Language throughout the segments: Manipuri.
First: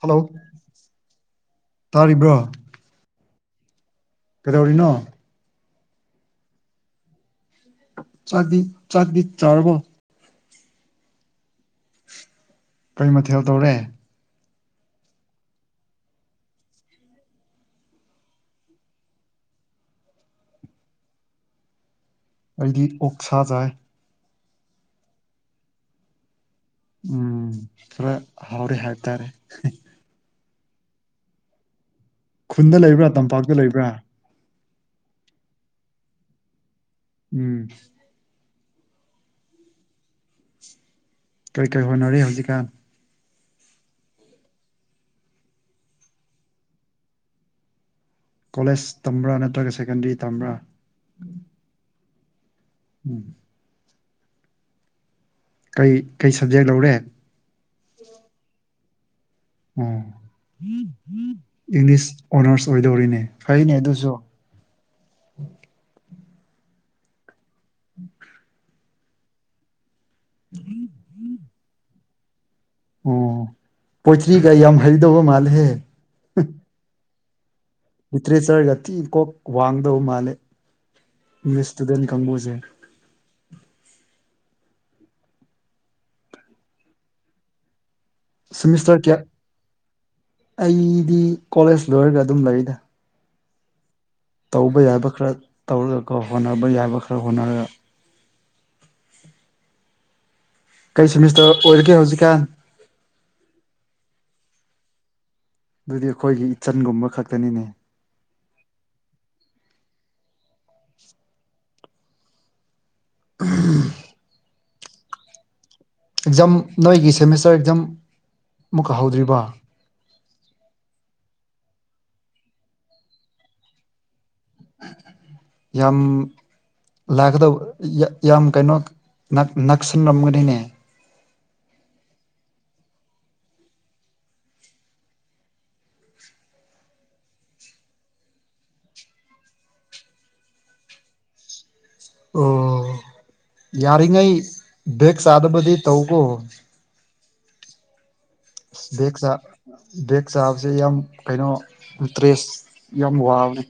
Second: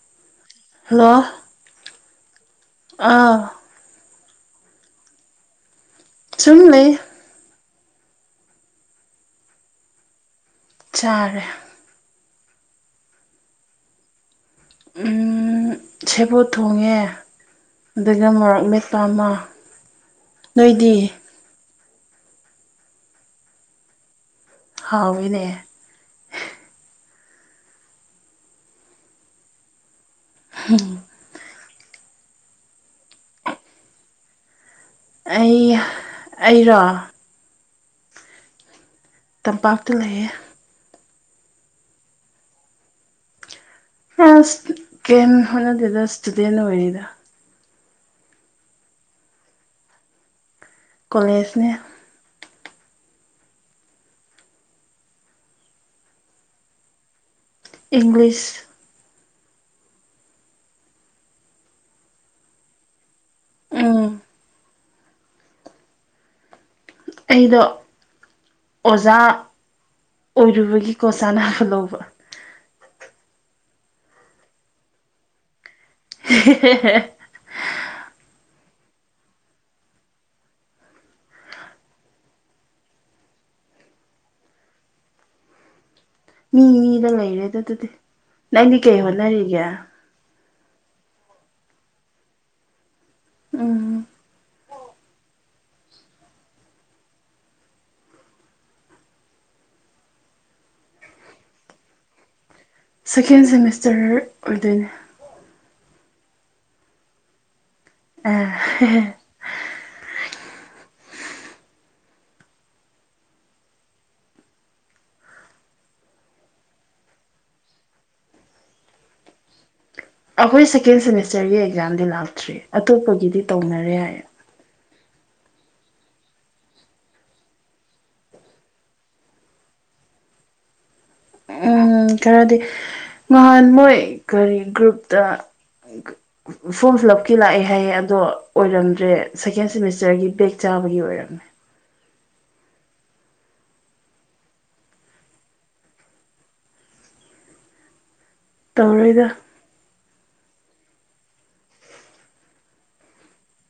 ꯍꯜꯂꯣ ꯍꯜꯂꯣ ꯇꯥꯔꯤꯕ꯭ꯔꯣ ꯑꯥ ꯀꯩꯗꯧꯔꯤꯅꯣ ꯁꯨꯝ ꯂꯩ ꯆꯥꯗꯤ ꯆꯥꯡꯗꯤ ꯆꯔꯕꯣ ꯆꯥꯔꯦ ꯀꯩ ꯃꯊꯦꯜ ꯗꯧꯔꯦ ꯎꯝ ꯁꯦꯕꯣꯠ ꯊꯣꯉꯦ ꯑꯗꯨꯒ ꯃꯣꯔꯛ ꯃꯦꯠ ꯄꯥ ꯑꯃꯥ ꯅꯣꯏꯗꯤ ꯑꯩꯗꯤ ꯑꯣꯛꯁꯥ ꯆꯥꯏ ꯍꯥꯎꯋꯤꯅꯦ ꯎꯝ ꯈꯔ ꯍꯥꯎꯔ‌ꯦ ꯍꯥꯏꯇꯥꯔꯦ ꯍꯝ ꯈꯨꯟꯗ ꯂꯩꯕ꯭ꯔꯥ ꯇꯝꯄꯥꯛꯇ ꯂꯩꯕ꯭ꯔꯥ ꯑꯩ ꯑꯩꯔꯣ ꯎꯝ ꯇꯝꯄꯥꯛꯇ ꯂꯩꯌꯦ ꯀꯔꯤ ꯀꯔꯤ ꯍꯣꯅꯔꯤ ꯍꯧꯖꯤꯛꯀꯥꯟ ꯑꯁ ꯀ‌ꯦꯝ ꯍ‌ꯣꯅꯗ‌ꯦꯗ ꯏꯁꯇꯨꯗꯦꯟ ꯑꯣꯏꯔꯤꯗ ꯀꯣꯂꯦꯖ ꯇꯝꯕ꯭ꯔꯥ ꯅꯠꯇ꯭ꯔꯒ ꯁꯦꯀꯦꯟꯗꯔꯤ ꯇꯝꯕ꯭ꯔꯥ ꯀꯣꯂꯦꯁ ꯅꯦ ꯎꯝ ꯀꯩ ꯀꯩ ꯁꯕꯖꯦꯛ ꯂꯧꯔꯦ ꯏꯪꯂꯤꯁ ꯑ‌ꯣ ꯏꯪꯂꯤꯁ ꯑꯣꯅꯔꯁ ꯑꯣꯏ ꯗꯧꯔꯤꯅꯦ ꯐꯩꯅꯦ ꯎꯝ ꯑꯗꯨꯖꯨ ꯑꯩꯗꯣ ꯑꯣꯖꯥ ꯑꯣꯏꯔꯨꯕꯒꯤꯀꯣ ꯆꯥꯟꯅꯕ ꯂꯧꯕ ꯑꯣ ꯄꯣꯏꯇ꯭ꯔꯤꯒ ꯌꯥꯝ ꯍꯩꯗꯧꯕ ꯃꯥꯜꯂꯦꯍꯦ [unintelligible] ꯂꯤꯇꯔꯦꯆꯔꯒ ꯊꯤ ꯀꯣꯛ ꯋꯥꯡꯗꯧ ꯃꯥꯜꯂꯦ ꯏꯪꯂꯤꯁ ꯏꯁꯇꯨꯗꯦꯟ ꯀꯥꯡꯕꯨꯖ‌ꯦ ꯃꯤ ꯃꯤꯗ ꯂꯩꯔꯦꯗ ꯑꯗꯨꯗꯤ ꯅꯪꯗꯤ ꯁꯦꯃꯤꯁꯇꯔ ꯀꯩ ꯀꯌꯥ ꯍꯣꯠꯅꯔꯤꯒꯦ ꯑꯩꯗꯤ ꯀꯣꯂꯦꯁ ꯂꯣꯏꯔꯒ ꯑꯗꯨꯝ ꯂꯩꯗ ꯎꯝ ꯇꯧꯕ ꯌꯥꯕ ꯈꯔ ꯇꯧꯔꯒꯀꯣ ꯍꯣꯟꯅꯕ ꯌꯥꯕ ꯈꯔ ꯍꯣꯅꯔꯒ ꯀꯩ ꯁꯦꯃꯤꯁꯇꯔ ꯑꯣꯏꯔꯒꯦ ꯍꯧꯖꯤꯛꯀꯥꯟ ꯁꯦꯀꯦꯟ ꯁꯦꯃꯤꯁꯇꯔ ꯑꯣꯏꯗꯣꯏꯅꯦ ꯗꯨꯗꯤ ꯑꯈꯣꯏꯒꯤ ꯏꯆꯟ ꯒꯨꯝꯕ ꯈꯛꯇꯅꯤꯅꯦ [unintelligible] ꯎꯝ ꯑꯦꯛꯖꯥꯝ ꯅꯣꯏꯒꯤ ꯁꯦꯃꯤꯁꯇꯔ ꯑꯦꯛꯖꯥꯝ ꯑꯃꯨꯛꯀ ꯍꯧꯗ꯭ꯔꯤꯕ‌ꯣ ꯑꯈꯣꯏ ꯁꯦꯀꯦꯟ ꯁꯦꯃꯤꯁꯇꯔꯒꯤ ꯑꯦꯛꯖꯥꯝꯗꯤ ꯂꯥꯛꯇ꯭ꯔꯤ ꯑꯇꯣꯞꯄꯒꯤꯗꯤ ꯇꯧꯅꯔꯦ ꯍꯥꯏ ꯌꯥꯝ ꯂꯥꯛꯀꯗꯕ ꯌ ꯌꯥꯝ ꯀꯩꯅꯣ ꯅꯛ ꯅꯛꯁꯤꯟ ꯔꯝꯒꯅꯤꯅꯦ ꯎꯝ ꯈꯔꯗꯤ ꯅꯍꯥꯟ ꯃꯣꯏ ꯀꯔꯤ ꯒ꯭ꯔꯨꯞꯇ [unintelligible] ꯐꯣꯝ ꯐꯤꯜ ꯂꯞ ꯀꯤ ꯂꯥꯑꯦ ꯍꯥꯏꯌꯦ ꯑꯗꯣ ꯑꯣꯏꯔꯝꯗ꯭ꯔꯦ ꯁꯦꯀꯦꯟ ꯁꯦꯃꯤꯁꯇꯔꯒꯤ ꯕꯦꯛ ꯆꯥꯕꯒꯤ ꯑꯣꯏꯔꯝꯃꯦ ꯑꯣ ꯌꯥꯔꯤꯉꯩ ꯕꯦꯛ ꯆꯥꯗꯕꯗꯤ ꯇꯧꯀꯣ ꯕꯦꯛ ꯇꯧꯔꯣꯏꯗ ꯆꯥ ꯕꯦꯛ ꯆꯥꯕꯁꯦ ꯌꯥꯝ ꯀꯩꯅꯣ ꯇ꯭ꯔꯦꯁ ꯌꯥꯝ ꯋꯥꯕꯅꯤ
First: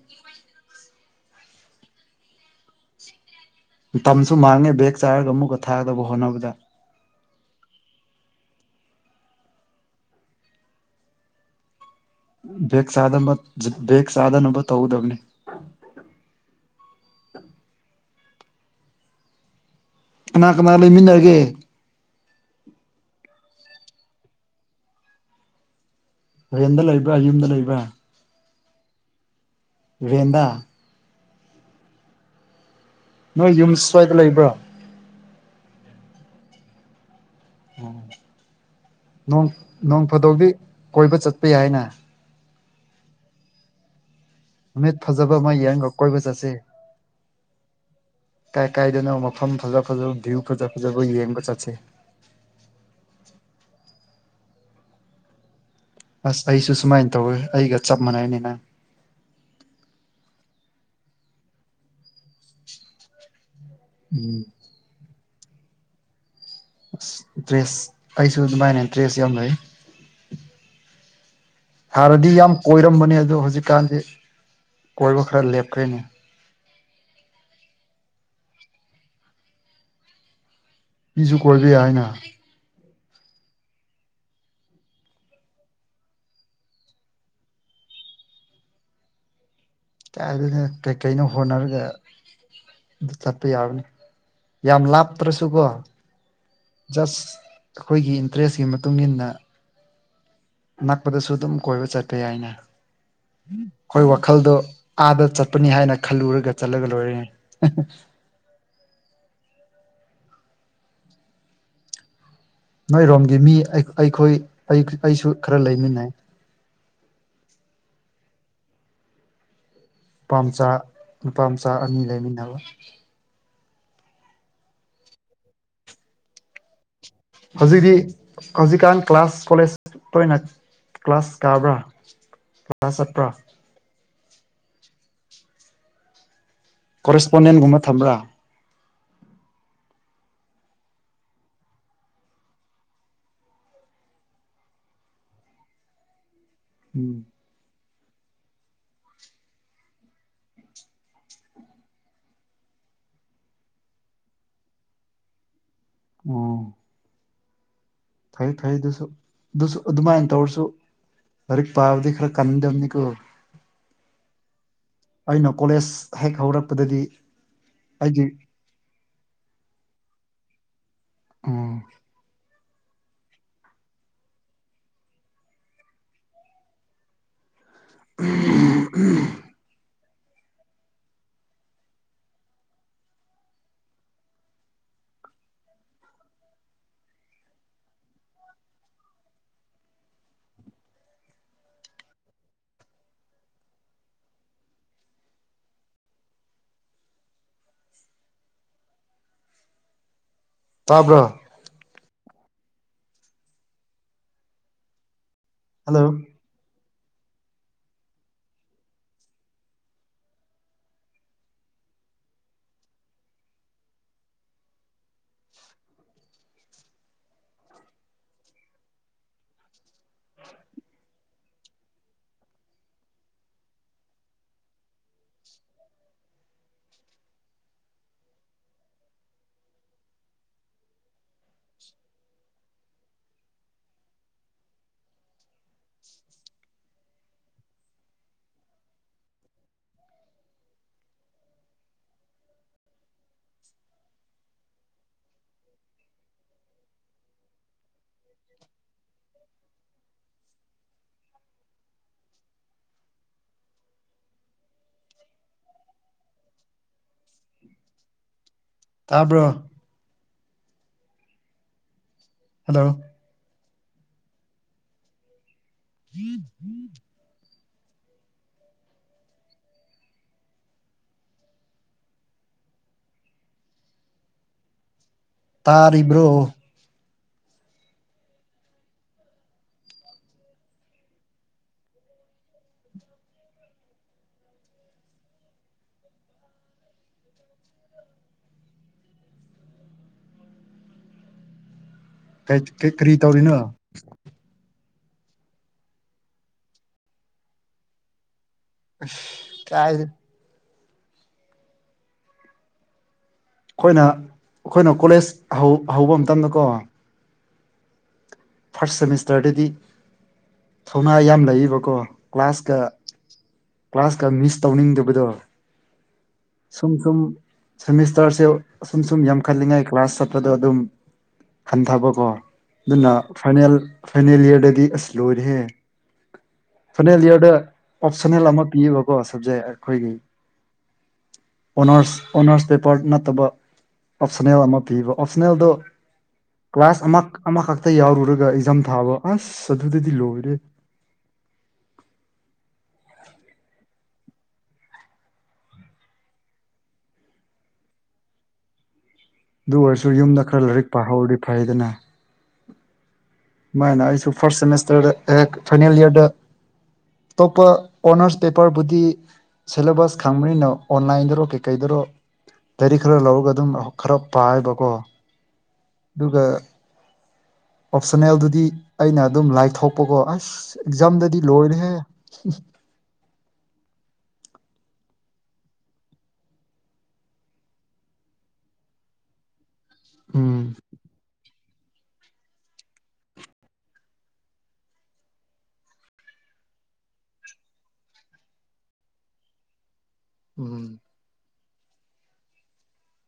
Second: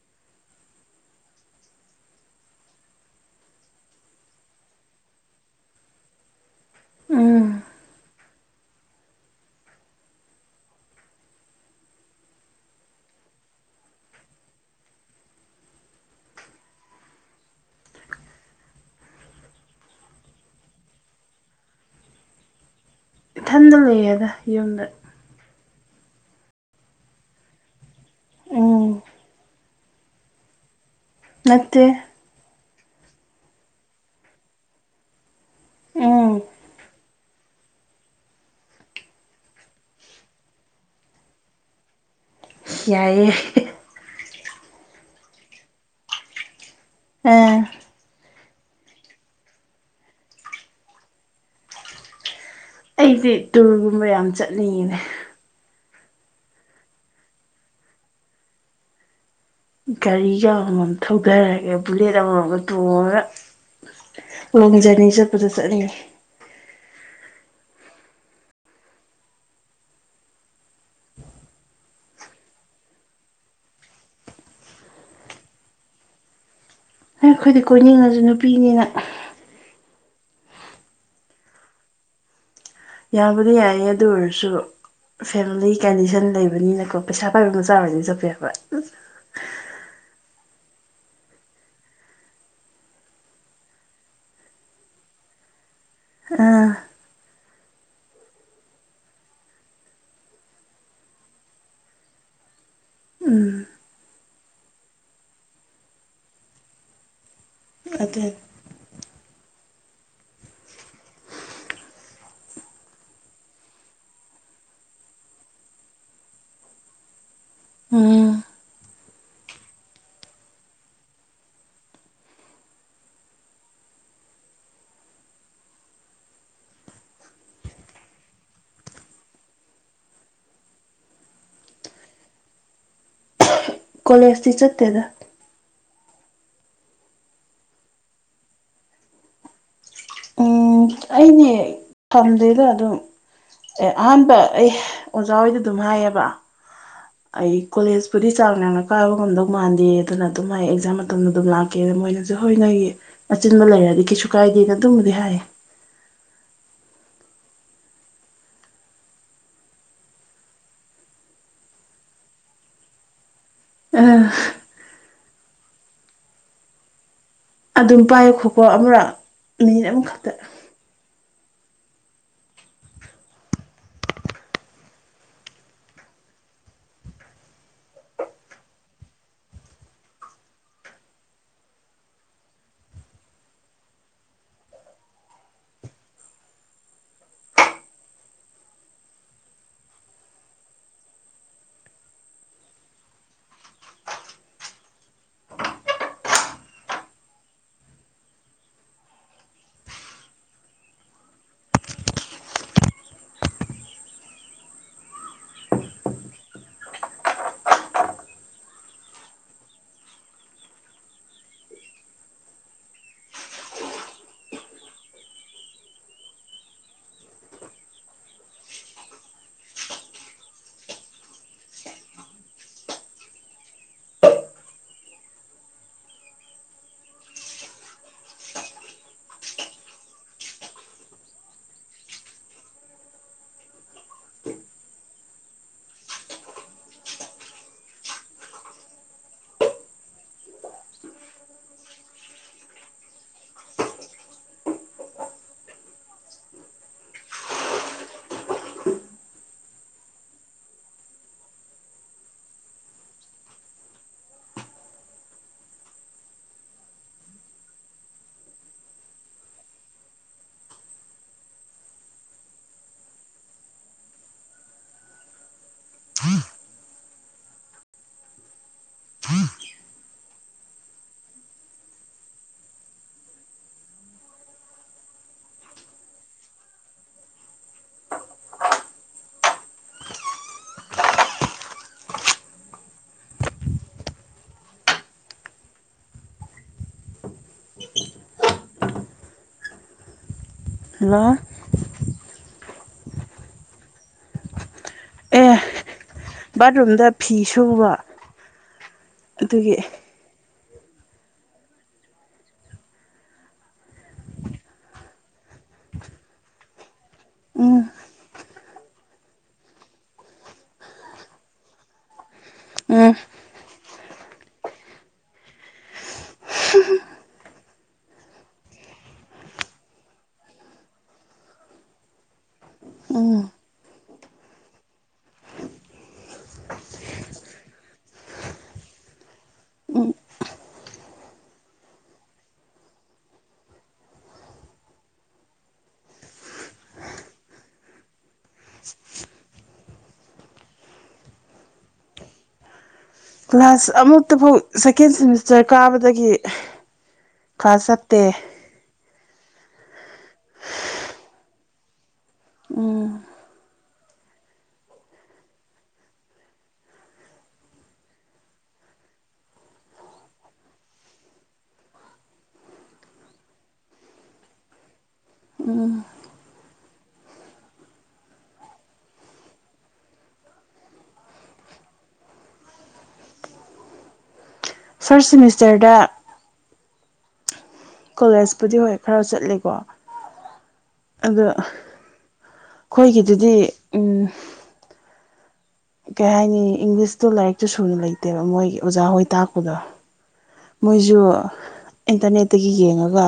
ꯇꯝꯁꯨ ꯃꯥꯡꯉꯦ ꯕꯦꯛ ꯆꯥꯔꯒ ꯑꯃꯨꯛꯀ ꯊꯥꯗꯧꯕ ꯍꯣꯠꯅꯕꯗ ꯎꯝ ꯕꯦꯛ ꯆꯥꯗꯅꯕ ꯕꯦꯛ ꯆꯥꯗꯅꯕ ꯇꯧꯒꯗꯕꯅꯤ ꯀꯅꯥ ꯀꯅꯥ ꯂꯩꯃꯤꯟꯅꯔꯒꯦ ꯏꯊꯟꯗ ꯂꯩꯌꯦꯗ ꯌꯨꯝꯗ ꯔꯦꯟꯗ ꯂꯩꯕ꯭ꯔꯥ ꯌꯨꯝꯗ ꯂꯩꯕ꯭ꯔꯥ ꯎꯝ ꯔꯦꯟꯗ ꯅꯠꯇꯦ ꯅꯣꯏ ꯌꯨꯝ ꯁ꯭ꯋꯥꯏꯗ ꯂꯩꯕ꯭ꯔ ꯎꯝ ꯑꯣ ꯅꯣꯡ ꯐꯥꯗꫭꯛꯗꯤ ꯀꯣꯏꯕ ꯆꯠꯄ ꯌꯥꯏꯅ ꯌꯥꯏꯌꯦ ꯅꯨꯃꯤꯠ ꯐꯖꯕ ꯑꯃ ꯌꯦꯡꯒ ꯀꯣꯏꯕ ꯆꯠꯁꯦ [unintelligible] ꯀꯥꯏ ꯀꯥꯏꯗꯅꯣ ꯃꯐꯝ ꯐꯖ ꯐꯖꯕ ꯚ꯭ꯌꯨ ꯐꯖ ꯐꯖꯕ ꯌꯦꯡꯕ ꯆꯠꯁꯦ ꯑꯩꯖꯦ ꯇꯨꯔꯒꯨꯝꯕ ꯌꯥꯝ ꯆꯠꯅꯤꯡꯉꯤꯅꯦ ꯑꯁ ꯑꯩꯁꯨ ꯁꯨꯃꯥꯏꯅ ꯇꯧꯋꯦ ꯑꯩꯒ ꯆꯞ ꯃꯥꯟꯅꯩ ꯅꯦ ꯅꯪ ꯒꯥꯔꯤꯒ ꯑꯃꯃꯝ ꯊꯧꯗꯔꯒ ꯕꯨꯂꯦꯠ ꯑꯃꯃꯝꯒ ꯇꯣꯡꯉꯒ ꯎꯝ ꯂꯣꯡ ꯖꯔꯅꯤ ꯆꯠꯄꯗꯣ ꯆꯠꯅꯤꯡꯉꯤ ꯑꯁ ꯗ꯭ꯔꯦꯁ ꯑꯩꯁꯨ ꯑꯗꯨꯃꯥꯏꯅ ꯗ꯭ꯔꯦꯁ ꯌꯥꯝ ꯂꯩ ꯍꯥꯟꯅꯗꯤ ꯌꯥꯝ ꯀꯣꯏꯔꯝꯕꯅꯦ ꯑꯗꯣ ꯍꯧꯖꯤꯛꯀꯥꯟꯗꯤ ꯀꯣꯏꯕ ꯈꯔ ꯂꯦꯞꯈ꯭ꯔꯦꯅꯦ ꯑꯩꯈꯣꯏꯗꯤ ꯀꯣꯏꯅꯤꯡꯉꯖꯨ ꯅꯨꯄꯤꯅꯤꯅ ꯅꯨꯄꯤꯖꯨ ꯀꯣꯏꯕ ꯌꯥꯏꯅ ꯌꯥꯕꯨꯗꯤ ꯌꯥꯏꯌꯦ ꯑꯗꯨ ꯑꯣꯏꯔꯁꯨ ꯐꯦꯃꯤꯂꯤ ꯀꯟꯗꯤꯁꯟ ꯂꯩꯕꯅꯤꯅꯀꯣ ꯄꯩꯁꯥ ꯄꯥꯏꯕ ꯃꯆꯥ ꯑꯣꯏꯗꯤ ꯆꯠꯄ ꯌꯥꯕ ꯑꯗꯨꯅꯦ ꯀꯩꯀꯩꯅꯣ ꯍꯣꯠꯅꯔꯒ ꯆꯠꯄ ꯌꯥꯕꯅꯤ ꯌꯥꯝ ꯂꯥꯞꯇ꯭ꯔꯁꯨꯀꯣ ꯑꯥ ꯖꯁ ꯑꯩꯈꯣꯏꯒꯤ ꯏꯟꯇꯔꯦꯁꯀꯤ ꯃꯇꯨꯡ ꯏꯟꯅ ꯅꯛꯄꯗꯁꯨ ꯑꯗꯨꯝ ꯀꯣꯏꯕ ꯆꯠꯄ ꯌꯥꯏꯅ ꯎꯝ ꯑꯩꯈꯣꯏ ꯋꯥꯈꯜꯗꯣ ꯑꯥꯗ ꯆꯠꯄꯅꯤ ꯍꯥꯏꯅ ꯈꯜꯂꯨꯔꯒ ꯆꯠꯂꯒ ꯂꯣꯏꯔꯦ [unintelligible] ꯅꯣꯏꯔꯣꯝꯒꯤ ꯃꯤ ꯑꯩꯈꯣꯏ ꯑꯩꯁꯨ ꯈꯔ ꯂꯩꯃꯤꯟꯅꯩ ꯎꯝ ꯅꯨꯄꯥꯝꯆꯥ ꯅꯨꯄꯥ ꯃꯆꯥ ꯑꯅꯤ ꯂꯩꯃꯤꯟꯅꯕ ꯍꯧꯖꯤꯛꯇꯤ ꯍꯧꯖꯤꯛꯀꯥꯟ ꯀ꯭ꯂꯥꯁ ꯀꯣꯂꯦꯖ ꯇꯣꯏꯅ ꯀ꯭ꯂꯥꯁ ꯀꯥꯕ꯭ꯔꯥ ꯀ꯭ꯂꯥꯁ ꯆꯠꯄ꯭ꯔꯥ ꯀꯣꯂꯦꯖꯇꯤ ꯆꯠꯇꯦꯗ ꯀꯣꯔꯦꯁꯄꯣꯟꯗꯦꯟꯒꯨꯝꯕ ꯊꯝꯕ꯭ꯔꯥ ꯎꯝ ꯑꯩꯅꯦ ꯊꯝꯗꯦꯗ ꯑꯗꯨꯝ ꯑꯦ ꯑꯍꯥꯟꯕ ꯑꯩ ꯑꯣꯖꯥ ꯍꯣꯏꯗ ꯑꯗꯨꯝ ꯍꯥꯏꯌꯦꯕ [inaudible] ꯑꯩ ꯀꯣꯂꯦꯖꯄꯨꯗꯤ ꯆꯥꯡꯅꯥꯏꯅ ꯀꯥꯏꯕ ꯉꯝꯗꯧ ꯃꯥꯟꯗꯦ ꯑꯗꯨꯅ ꯑꯗꯨꯝ ꯑꯩ ꯑꯦꯛꯖꯥꯝ ꯃꯇꯝꯗ ꯑꯗꯨꯝ ꯂꯥꯛ ꯀꯦ ꯃꯣꯏꯅꯖꯨ ꯍꯣꯏ ꯅꯣꯏꯒꯤ ꯑꯆꯤꯟꯕ ꯂꯩꯔꯗꯤ ꯀꯩꯁꯨ ꯀꯥꯏꯗꯦꯅ ꯑꯗꯨꯝꯕꯨꯗꯤ ꯍꯥꯏꯌꯦ ꯑꯣ ꯐꯩ ꯐꯩ ꯑꯗꯨꯁꯨ ꯑꯗꯨꯁꯨ ꯑꯗꯨꯃꯥꯏꯅ ꯇꯧꯔꯁꯨ ꯂꯥꯏꯔꯤꯛ ꯄꯥꯕꯗꯤ ꯈꯔ ꯀꯟꯗꯕꯅꯤꯀꯣ ꯑ ꯑꯩꯅ ꯀꯣꯂꯦꯖ ꯍꯦꯛ ꯍꯧꯔꯛꯄꯗꯗꯤ ꯑꯗꯨꯝ ꯑꯩꯒꯤ ꯄꯥꯏꯌꯣ ꯈꯨꯀꯣ ꯑꯃꯨꯔꯛ ꯃꯤꯅꯤꯠ ꯑꯃꯈꯛꯇ ꯎꯝ [unintelligible] ꯇꯥꯕ꯭ꯔꯣ ꯍꯜꯂꯣ [unintelligible] ꯇꯥꯕ꯭ꯔꯣ ꯍꯜꯂꯣ [unintelligible] [unintelligible] ꯇꯥꯔꯤꯕ꯭ꯔꯣ ꯍꯜꯂꯣ ꯍꯦꯏꯠ ꯀꯩ ꯀꯔꯤ ꯇꯧꯔꯤꯅꯣ ꯑꯦ ꯕꯥꯠꯔꯨꯝꯗ ꯐꯤ ꯁꯨꯕ ꯑꯁ ꯑꯗꯨꯒꯤ ꯀꯥꯏꯗꯅꯣ ꯑꯩꯈꯣꯏꯅ ꯑꯩꯈꯣꯏꯅ ꯀꯣꯂꯦꯖ ꯍꯧ ꯍꯧꯕ ꯃꯇꯝꯗ ꯀꯣ ꯎꯝ ꯐꯥꯔꯁ ꯁꯦꯃꯤꯁꯇꯔꯗꯗꯤ ꯊꯧꯅꯥ ꯌꯥꯝ ꯂꯩꯌꯦꯕꯀꯣ ꯀ꯭ꯂꯥꯁꯀ ꯎꯝ ꯀ꯭ꯂꯥꯁꯀ ꯃꯤꯁ ꯇꯧꯅꯤꯡꯗꯕꯗꯣ ꯁꯨꯝ ꯁꯨꯝ ꯁꯦꯃꯤꯁꯇꯔꯁꯦ ꯑꯁꯨꯝ ꯁꯨꯝ ꯌꯥꯝꯈꯠꯂꯤꯉꯥꯏ ꯀ꯭ꯂꯥꯁ ꯆꯠꯄꯗꯣ ꯑꯗꯨꯝ ꯍꯟꯊꯕꯀꯣ ꯑꯗꯨꯅ ꯐꯥꯏꯅꯦꯜ ꯐꯥꯏꯅꯦꯜ ꯏꯌꯥꯔꯗꯗꯤ ꯑꯁ ꯂꯣꯏꯔꯦꯍꯦ ꯐꯥꯏꯅꯦꯜ ꯏꯌꯥꯔꯗ ꯑꯣꯞꯁꯟꯅꯜ ꯑꯃ ꯄꯤꯌꯦꯕꯀꯣ ꯁꯕꯖꯦꯛ ꯑꯩꯈꯣꯏꯒꯤ ꯑꯣꯅꯔꯁ ꯑꯣꯅꯔꯁ ꯄꯦꯄꯔ ꯅꯠꯇꯕ ꯑꯣꯞꯁꯅꯦꯜ ꯑꯃ ꯄꯤꯕ ꯑꯣꯞꯁꯅꯦꯜꯗꯣ ꯀ꯭ꯂꯥꯁ ꯑꯃ ꯑꯃꯈꯛꯇ ꯌꯥꯎꯔꯨꯔ ꯗꯨꯒ ꯑꯦꯛꯖꯥꯝ ꯊꯥꯕ ꯑꯁ ꯑꯗꯨꯗꯗꯤ ꯂꯣꯏꯔꯦ ꯀ꯭ꯂꯥꯁ ꯑꯃꯨꯛꯇ ꯐꯥꯎ ꯁꯦꯀꯦꯟ ꯁꯦꯃꯤꯁꯇꯔ ꯀꯥꯕꯗꯒꯤ ꯈꯥ ꯆꯠꯇꯦ ꯗꯨ ꯑꯣꯏꯔꯁꯨ ꯌꯨꯝꯗ ꯈꯔ ꯂꯥꯏꯔꯤꯛ ꯄꯥꯍꯧꯔꯗꯤ ꯐꯩꯗꯅ ꯎꯝ ꯃꯥꯥꯏꯅ ꯑꯩꯁꯨ ꯐꯥꯔꯁ ꯁꯦꯃꯤꯁꯇꯔꯗ ꯑꯦ ꯐꯥꯏꯅꯦꯜ ꯏꯌꯥꯔꯗ ꯇꯣꯞꯄ ꯑꯣꯅꯔꯁ ꯄꯦꯄꯔꯕꯨꯗꯤ ꯁꯦꯂꯦꯕꯁ ꯈꯪꯕꯅꯤꯅ ꯑꯣꯟꯂꯥꯏꯟꯗꯔꯣ ꯀꯩꯀꯩꯗꯔꯣ ꯂꯥꯏꯔꯤꯛ ꯈꯔ ꯂꯧꯔꯒ ꯑꯗꯨꯝ ꯈꯔ ꯄꯥꯏꯕꯀꯣ ꯗꯨꯒ ꯑꯣꯞꯁꯟꯅꯦꯜꯗꯨꯗꯤ ꯑꯩꯅ ꯑꯗꯨꯝ ꯂꯥꯏ ꯊꯣꯛꯄꯀꯣ ꯑꯁ ꯑꯦꯛꯖꯥꯝꯗꯗꯤ ꯂꯣꯏꯔꯦꯍꯦ ꯐꯔꯁ ꯁꯦꯃꯤꯁꯇꯔꯗ ꯀꯣꯂꯦꯖꯄꯨꯗꯤ ꯍꯣꯏ ꯈꯔ ꯆꯠꯂꯦꯀꯣ ꯎꯝ ꯑꯗ ꯈꯣꯏꯒꯤꯗꯨꯗꯤ ꯎꯝ ꯀꯩ ꯍꯥꯏꯅꯤ ꯏꯪꯂꯤꯁꯇꯣ ꯂꯥꯏꯔꯤꯛꯇꯨ ꯁꯨꯅ ꯂꯩꯇꯦꯕ ꯃꯣꯏꯒꯤ ꯑꯣꯖꯥꯍꯣꯏ ꯇꯥꯛꯄꯗꯣ ꯎꯝ ꯃꯣꯏꯖꯨ ꯏꯟꯇꯔꯅꯦꯠꯇꯒꯤ ꯌꯦꯡꯉꯒ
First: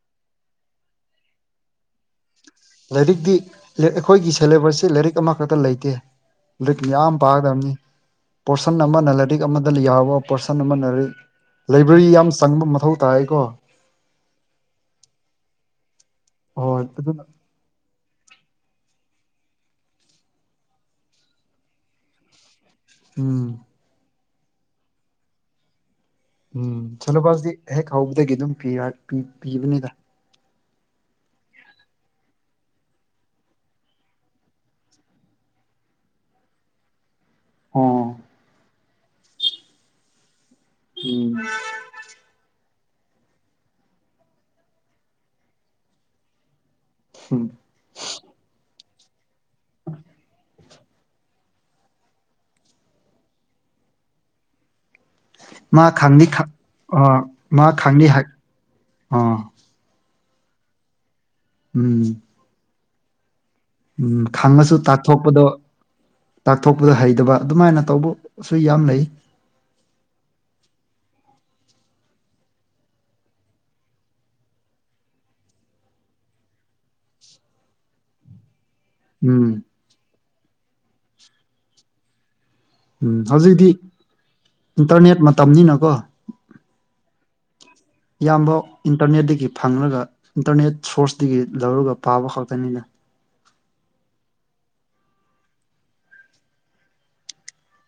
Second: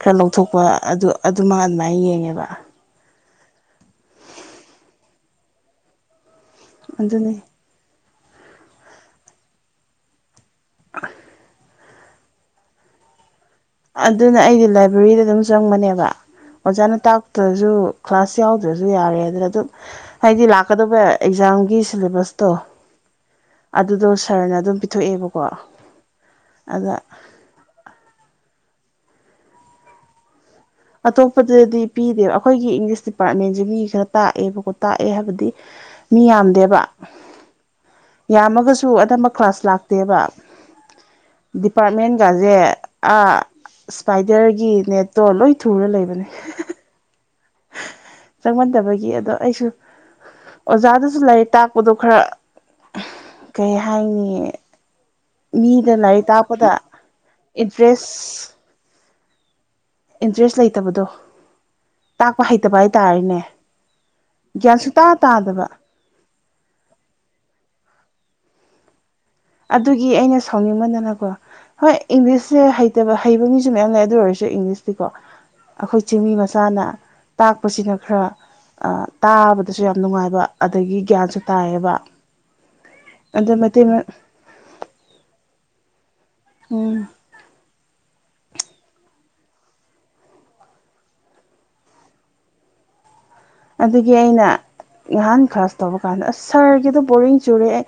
ꯈꯔ ꯂꯧꯊꯣꯛꯄ ꯑꯗꯨ ꯑꯗꯨꯃ ꯑꯗꯨꯃꯥꯏꯅ ꯌꯦꯡꯉꯦꯕ ꯂꯥꯏꯔꯤꯛꯇꯤ ꯂ ꯑꯩꯈꯣꯏꯒꯤ ꯁꯦꯂꯦꯕꯁꯁꯦ ꯂꯥꯏꯔꯤꯛ ꯑꯃꯈꯛꯇ ꯂꯩꯇꯦ ꯂꯥꯏꯔꯤꯛ ꯃꯌꯥꯝ ꯑꯗꯨꯅꯤ ꯄꯥꯒꯗꯕꯅꯤ ꯄꯣꯔꯁꯟ ꯑꯃꯅ ꯂꯥꯏꯔꯤꯛ ꯑꯃꯗ ꯌꯥꯎꯕ ꯄꯔꯁꯟ ꯑꯃꯅ ꯂꯥꯏꯕ꯭ꯔꯦꯔꯤ ꯌꯥꯝ ꯆꯪꯕ ꯃꯊꯧ ꯇꯥꯏꯀꯣ ꯑꯗꯨꯅ ꯑꯩꯗꯤ ꯂꯥꯏꯕ꯭ꯔꯦꯔꯤꯗ ꯑꯗꯨꯝ ꯆꯪꯕꯅꯦꯕ ꯍꯣꯏ ꯑꯣꯖꯥꯅ ꯑꯗꯨꯅ ꯇꯥꯛꯇ ꯁꯨ ꯀ꯭ꯂꯥꯁ ꯌꯥꯎꯗ꯭ꯔꯁꯨ ꯌꯥꯔꯦ ꯑꯗꯨꯅ ꯑꯗꯨꯝ ꯍꯥꯏꯗꯤ ꯂꯥꯛꯀꯗꯧꯕ ꯑꯦꯛꯖꯥꯝꯒꯤ ꯁꯤꯂꯦꯕꯁꯇꯣ ꯎꯝ ꯑꯗꯨꯗꯣ ꯁꯥꯔꯅ ꯑꯗꯨꯝ ꯄꯤꯊꯣꯛꯑꯦꯕꯀꯣ ꯑꯗ ꯁꯤꯂꯦꯕꯁꯗꯤ ꯍꯦꯛ ꯍꯧꯕꯗꯒꯤ ꯑꯗꯨꯝ ꯄꯤ ꯄꯤꯕꯅꯤꯗ ꯑꯇꯣꯞꯄꯗꯗꯤ ꯄꯤꯗꯦꯕ ꯑꯩꯈꯣꯏꯒꯤ ꯏꯪꯂꯤꯁ ꯗꯤꯄꯥꯔꯠꯃꯦꯟꯁꯦ ꯃꯤꯒꯤ ꯈꯔ ꯇꯥꯛꯑꯦꯕꯀꯣ ꯇꯥꯛꯑꯦ ꯍꯥꯏꯕꯗꯤ ꯃꯤ ꯌꯥꯝꯗꯦꯕ ꯑꯣ ꯌꯥꯝꯃꯒꯁꯨ ꯑꯅꯝꯕ ꯀ꯭ꯂꯥꯁ ꯂꯥꯛꯇꯦꯕ ꯎꯝ ꯗꯤꯄꯥꯔꯠꯃꯦꯟꯒꯁꯦ ꯏꯁꯄꯥꯏꯗꯔꯒꯤ ꯅꯦꯠꯇꯣ ꯂꯣꯏ ꯊꯨꯔ ꯂꯩꯕꯅꯤ ꯎꯝ ꯆꯪꯃꯟꯗꯕꯒꯤ ꯑꯗꯣ ꯑꯩꯁꯨ ꯑꯣꯖꯥꯗꯨꯁꯨ ꯂꯥꯏꯔꯤꯛ ꯇꯥꯛꯄꯗꯣ ꯈꯔ ꯀꯩ ꯍꯥꯏꯅꯤ ꯃꯥ ꯃꯤꯗ ꯈꯪꯅꯤ ꯂꯥꯏꯔꯤꯛ ꯇꯥꯛꯄꯗ ꯑꯥ ꯃꯥ ꯈꯪꯅꯤ ꯏꯟꯇꯔꯦꯁ ꯑꯥ ꯏꯟꯇ꯭ꯔꯦꯁ ꯂꯩꯇꯕꯗꯣ ꯎꯝ ꯇꯥꯛꯄ ꯍꯩꯇꯕ ꯍꯥꯏꯇꯥꯔꯦꯅꯦ ꯎꯝ ꯈꯪꯉꯁꯨ ꯒ꯭ꯌꯥꯟ ꯁꯨꯇꯥ ꯇꯥꯛꯊꯣꯛꯄꯗꯣ ꯇꯥꯗꯕ ꯇꯥꯛꯊꯣꯛꯄꯗ ꯍꯩꯇꯕ ꯑꯗꯨꯃꯥꯏꯅ ꯇꯧꯕꯁꯨ ꯌꯥꯝ ꯂꯩ ꯑꯗꯨꯒꯤ ꯑꯩꯅ ꯁꯥꯎꯅꯤꯡꯃꯟꯗꯅꯀꯣ꯫ ꯍꯣꯏ ꯏꯪꯂꯤꯁꯁꯦ ꯍꯩꯇꯕ ꯍꯩꯕ ꯃꯤꯁꯨ ꯃꯌꯥꯝ ꯂꯩ ꯑꯗꯨ ꯑꯣꯏꯔꯁꯨ ꯏꯪꯂꯤꯁꯇꯤꯀꯣ꯫ ꯑꯈꯣꯏ ꯆꯤꯡꯃꯤ ꯃꯆꯥꯅ ꯇꯥꯛꯄꯁꯤꯅ ꯈꯔ꯫ ꯎꯝ ꯇꯥꯕꯗꯁꯨ ꯌꯥꯝ ꯅꯨꯡꯉꯥꯏꯕ ꯑꯗꯒꯤ ꯒ꯭ꯌꯥꯟꯁꯨ ꯇꯥꯏꯌꯦꯕ꯫ ꯎꯝ ꯑꯗ ꯍꯧꯖꯤꯛꯇꯤ ꯃꯩꯇꯩ ꯏꯟꯇꯔꯅꯦꯠ ꯃꯇꯝꯅꯤꯅꯀꯣ꯫ ꯎꯝ꯫ ꯏꯌꯥꯝꯕ ꯏꯟꯇꯔꯅꯦꯠꯇꯒꯤ ꯐꯪꯂꯒ ꯏꯟꯇꯔꯅꯦꯠ ꯁꯣꯔꯁꯇꯒꯤ ꯂꯧꯔꯒ ꯄꯥꯕ ꯈꯛꯇꯅꯤꯅ꯫ ꯑꯗꯨꯗꯒꯤ ꯑꯩꯅ ꯉꯍꯥꯟ ꯈꯥꯁ ꯇꯧꯕ ꯀꯥꯟꯗ ꯑꯁ ꯁꯥꯔꯒꯤꯗꯣ ꯕꯣꯔꯤꯡ ꯆꯨꯔꯦꯑꯩ꯫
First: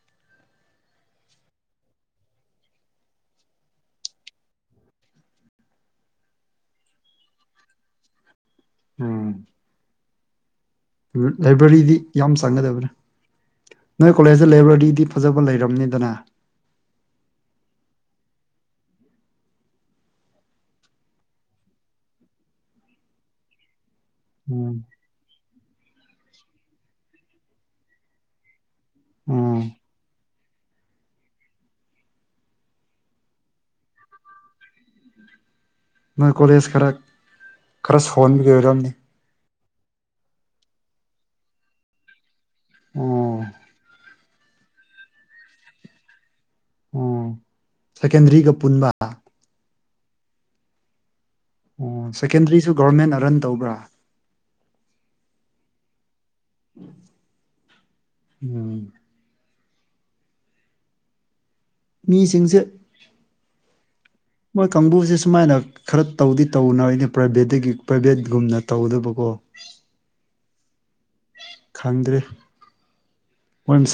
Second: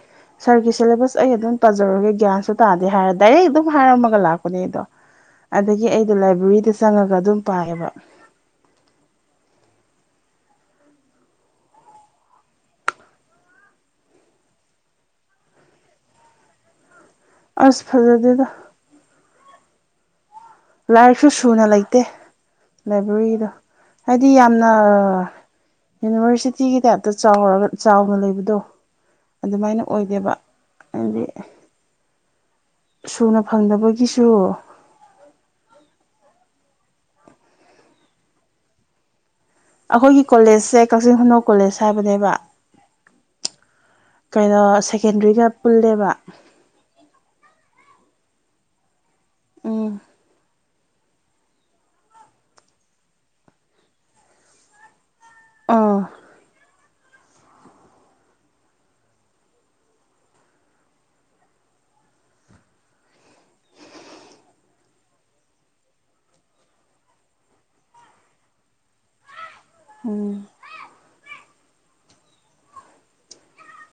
ꯁꯥꯔꯒꯤ ꯁꯤꯂꯦꯕꯁ ꯑꯩ ꯑꯗꯨꯝ ꯄꯥꯖꯔꯨꯔꯒꯦ ꯒ꯭ꯌꯥꯟꯁꯨ ꯇꯥꯗꯦ ꯍꯥꯏꯔ ꯗꯥꯏꯔꯦꯛ ꯑꯗꯨꯝ ꯍꯥꯏꯔꯝꯃꯒ ꯂꯥꯛꯄꯅꯦ ꯑꯗꯣ꯫ ꯑꯗꯒꯤ ꯑꯩꯗ ꯂꯥꯏꯕ꯭ꯔꯦꯔꯤꯗ ꯆꯪꯉꯒ ꯑꯗꯨꯝ ꯄꯥꯏꯌꯦꯕ꯫ ꯎꯝ꯫ ꯂꯥꯏꯕ꯭ꯔꯦꯔꯤꯗꯤ ꯌꯥꯝ ꯆꯪꯒꯗꯕꯅꯤ꯫ ꯅꯣꯏ ꯀꯣꯂꯦꯖꯇ ꯂꯥꯏꯕ꯭ꯔꯦꯔꯤꯗꯤ ꯐꯖꯕ ꯂꯩꯔꯝꯅꯤꯗꯅ꯫ ꯑꯁ ꯐꯖꯗ‌ꯦꯗ꯫ ꯂꯥꯏꯔꯤꯛꯁꯨ ꯁꯨꯅ ꯂꯩꯇꯦ ꯂꯥꯏꯕ꯭ꯔꯦꯔꯤꯗꯣ꯫ ꯍꯥꯏꯗꯤ ꯌꯥꯝꯅ꯫ ꯎꯝ ꯌꯨꯅꯤꯚꯔꯁꯤꯇꯤꯒꯤ ꯇꯥꯏꯞꯇ ꯆꯥꯎꯔꯒ ꯆꯥꯎꯅ ꯂꯩꯕꯗꯣ ꯑꯣ ꯑꯗꯨꯃꯥꯏꯅ ꯑꯣꯏꯗꯦꯕ꯫ ꯑꯩꯅꯗꯤ꯫ ꯁꯨꯅ ꯐꯪꯗꯕꯒꯤꯁꯨ꯫ ꯅꯣꯏ ꯀꯣꯂꯦꯖ ꯈꯔ ꯈꯔ ꯁꫭꯟꯕꯒꯤ ꯑꯣꯏꯔꯝꯅꯤ꯫ ꯑꯈꯣꯏꯒꯤ ꯀꯣꯂꯦꯖꯁꯦ ꯀꯛꯆꯤꯡ ꯈꯨꯅꯧ ꯀꯣꯂꯦꯖ ꯍꯥꯏꯕꯅꯦꯕ꯫ ꯑꯣ꯫ ꯀꯩꯩꯅꯣ ꯁꯦꯀꯦꯟꯗ꯭ꯔꯤꯗ ꯄꯨꯜꯂꯦꯕ꯫ ꯑꯣ ꯁꯦꯀꯦꯟꯗ꯭ꯔꯤꯒ ꯄꯨꯟꯕ꯫ ꯎꯝ ꯑꯣ ꯁꯦꯀꯦꯟꯗ꯭ꯔꯤꯁꯨ ꯒꯣꯔꯃꯦꯟꯅ ꯔꯟ ꯇꯧꯕ꯭ꯔꯥ ꯑꯥ ꯎꯝ ꯃꯤꯁꯤꯡꯁꯦ ꯑꯈꯣꯏ ꯀꯥꯡꯕꯨꯁꯦ ꯁꯨꯃꯥꯏꯅ ꯈꯔ ꯇꯧꯗꯤ ꯇꯧꯅꯔꯤꯅꯦ ꯄ꯭ꯔꯥꯏꯚꯦꯠꯇꯒꯤ ꯄ꯭ꯔꯥꯏꯚꯦꯠꯒꯨꯝꯅ ꯇꯧꯗꯕꯀꯣ ꯎꯝ ꯈꯪꯗ꯭ꯔꯦ ꯑꫭꯟꯁ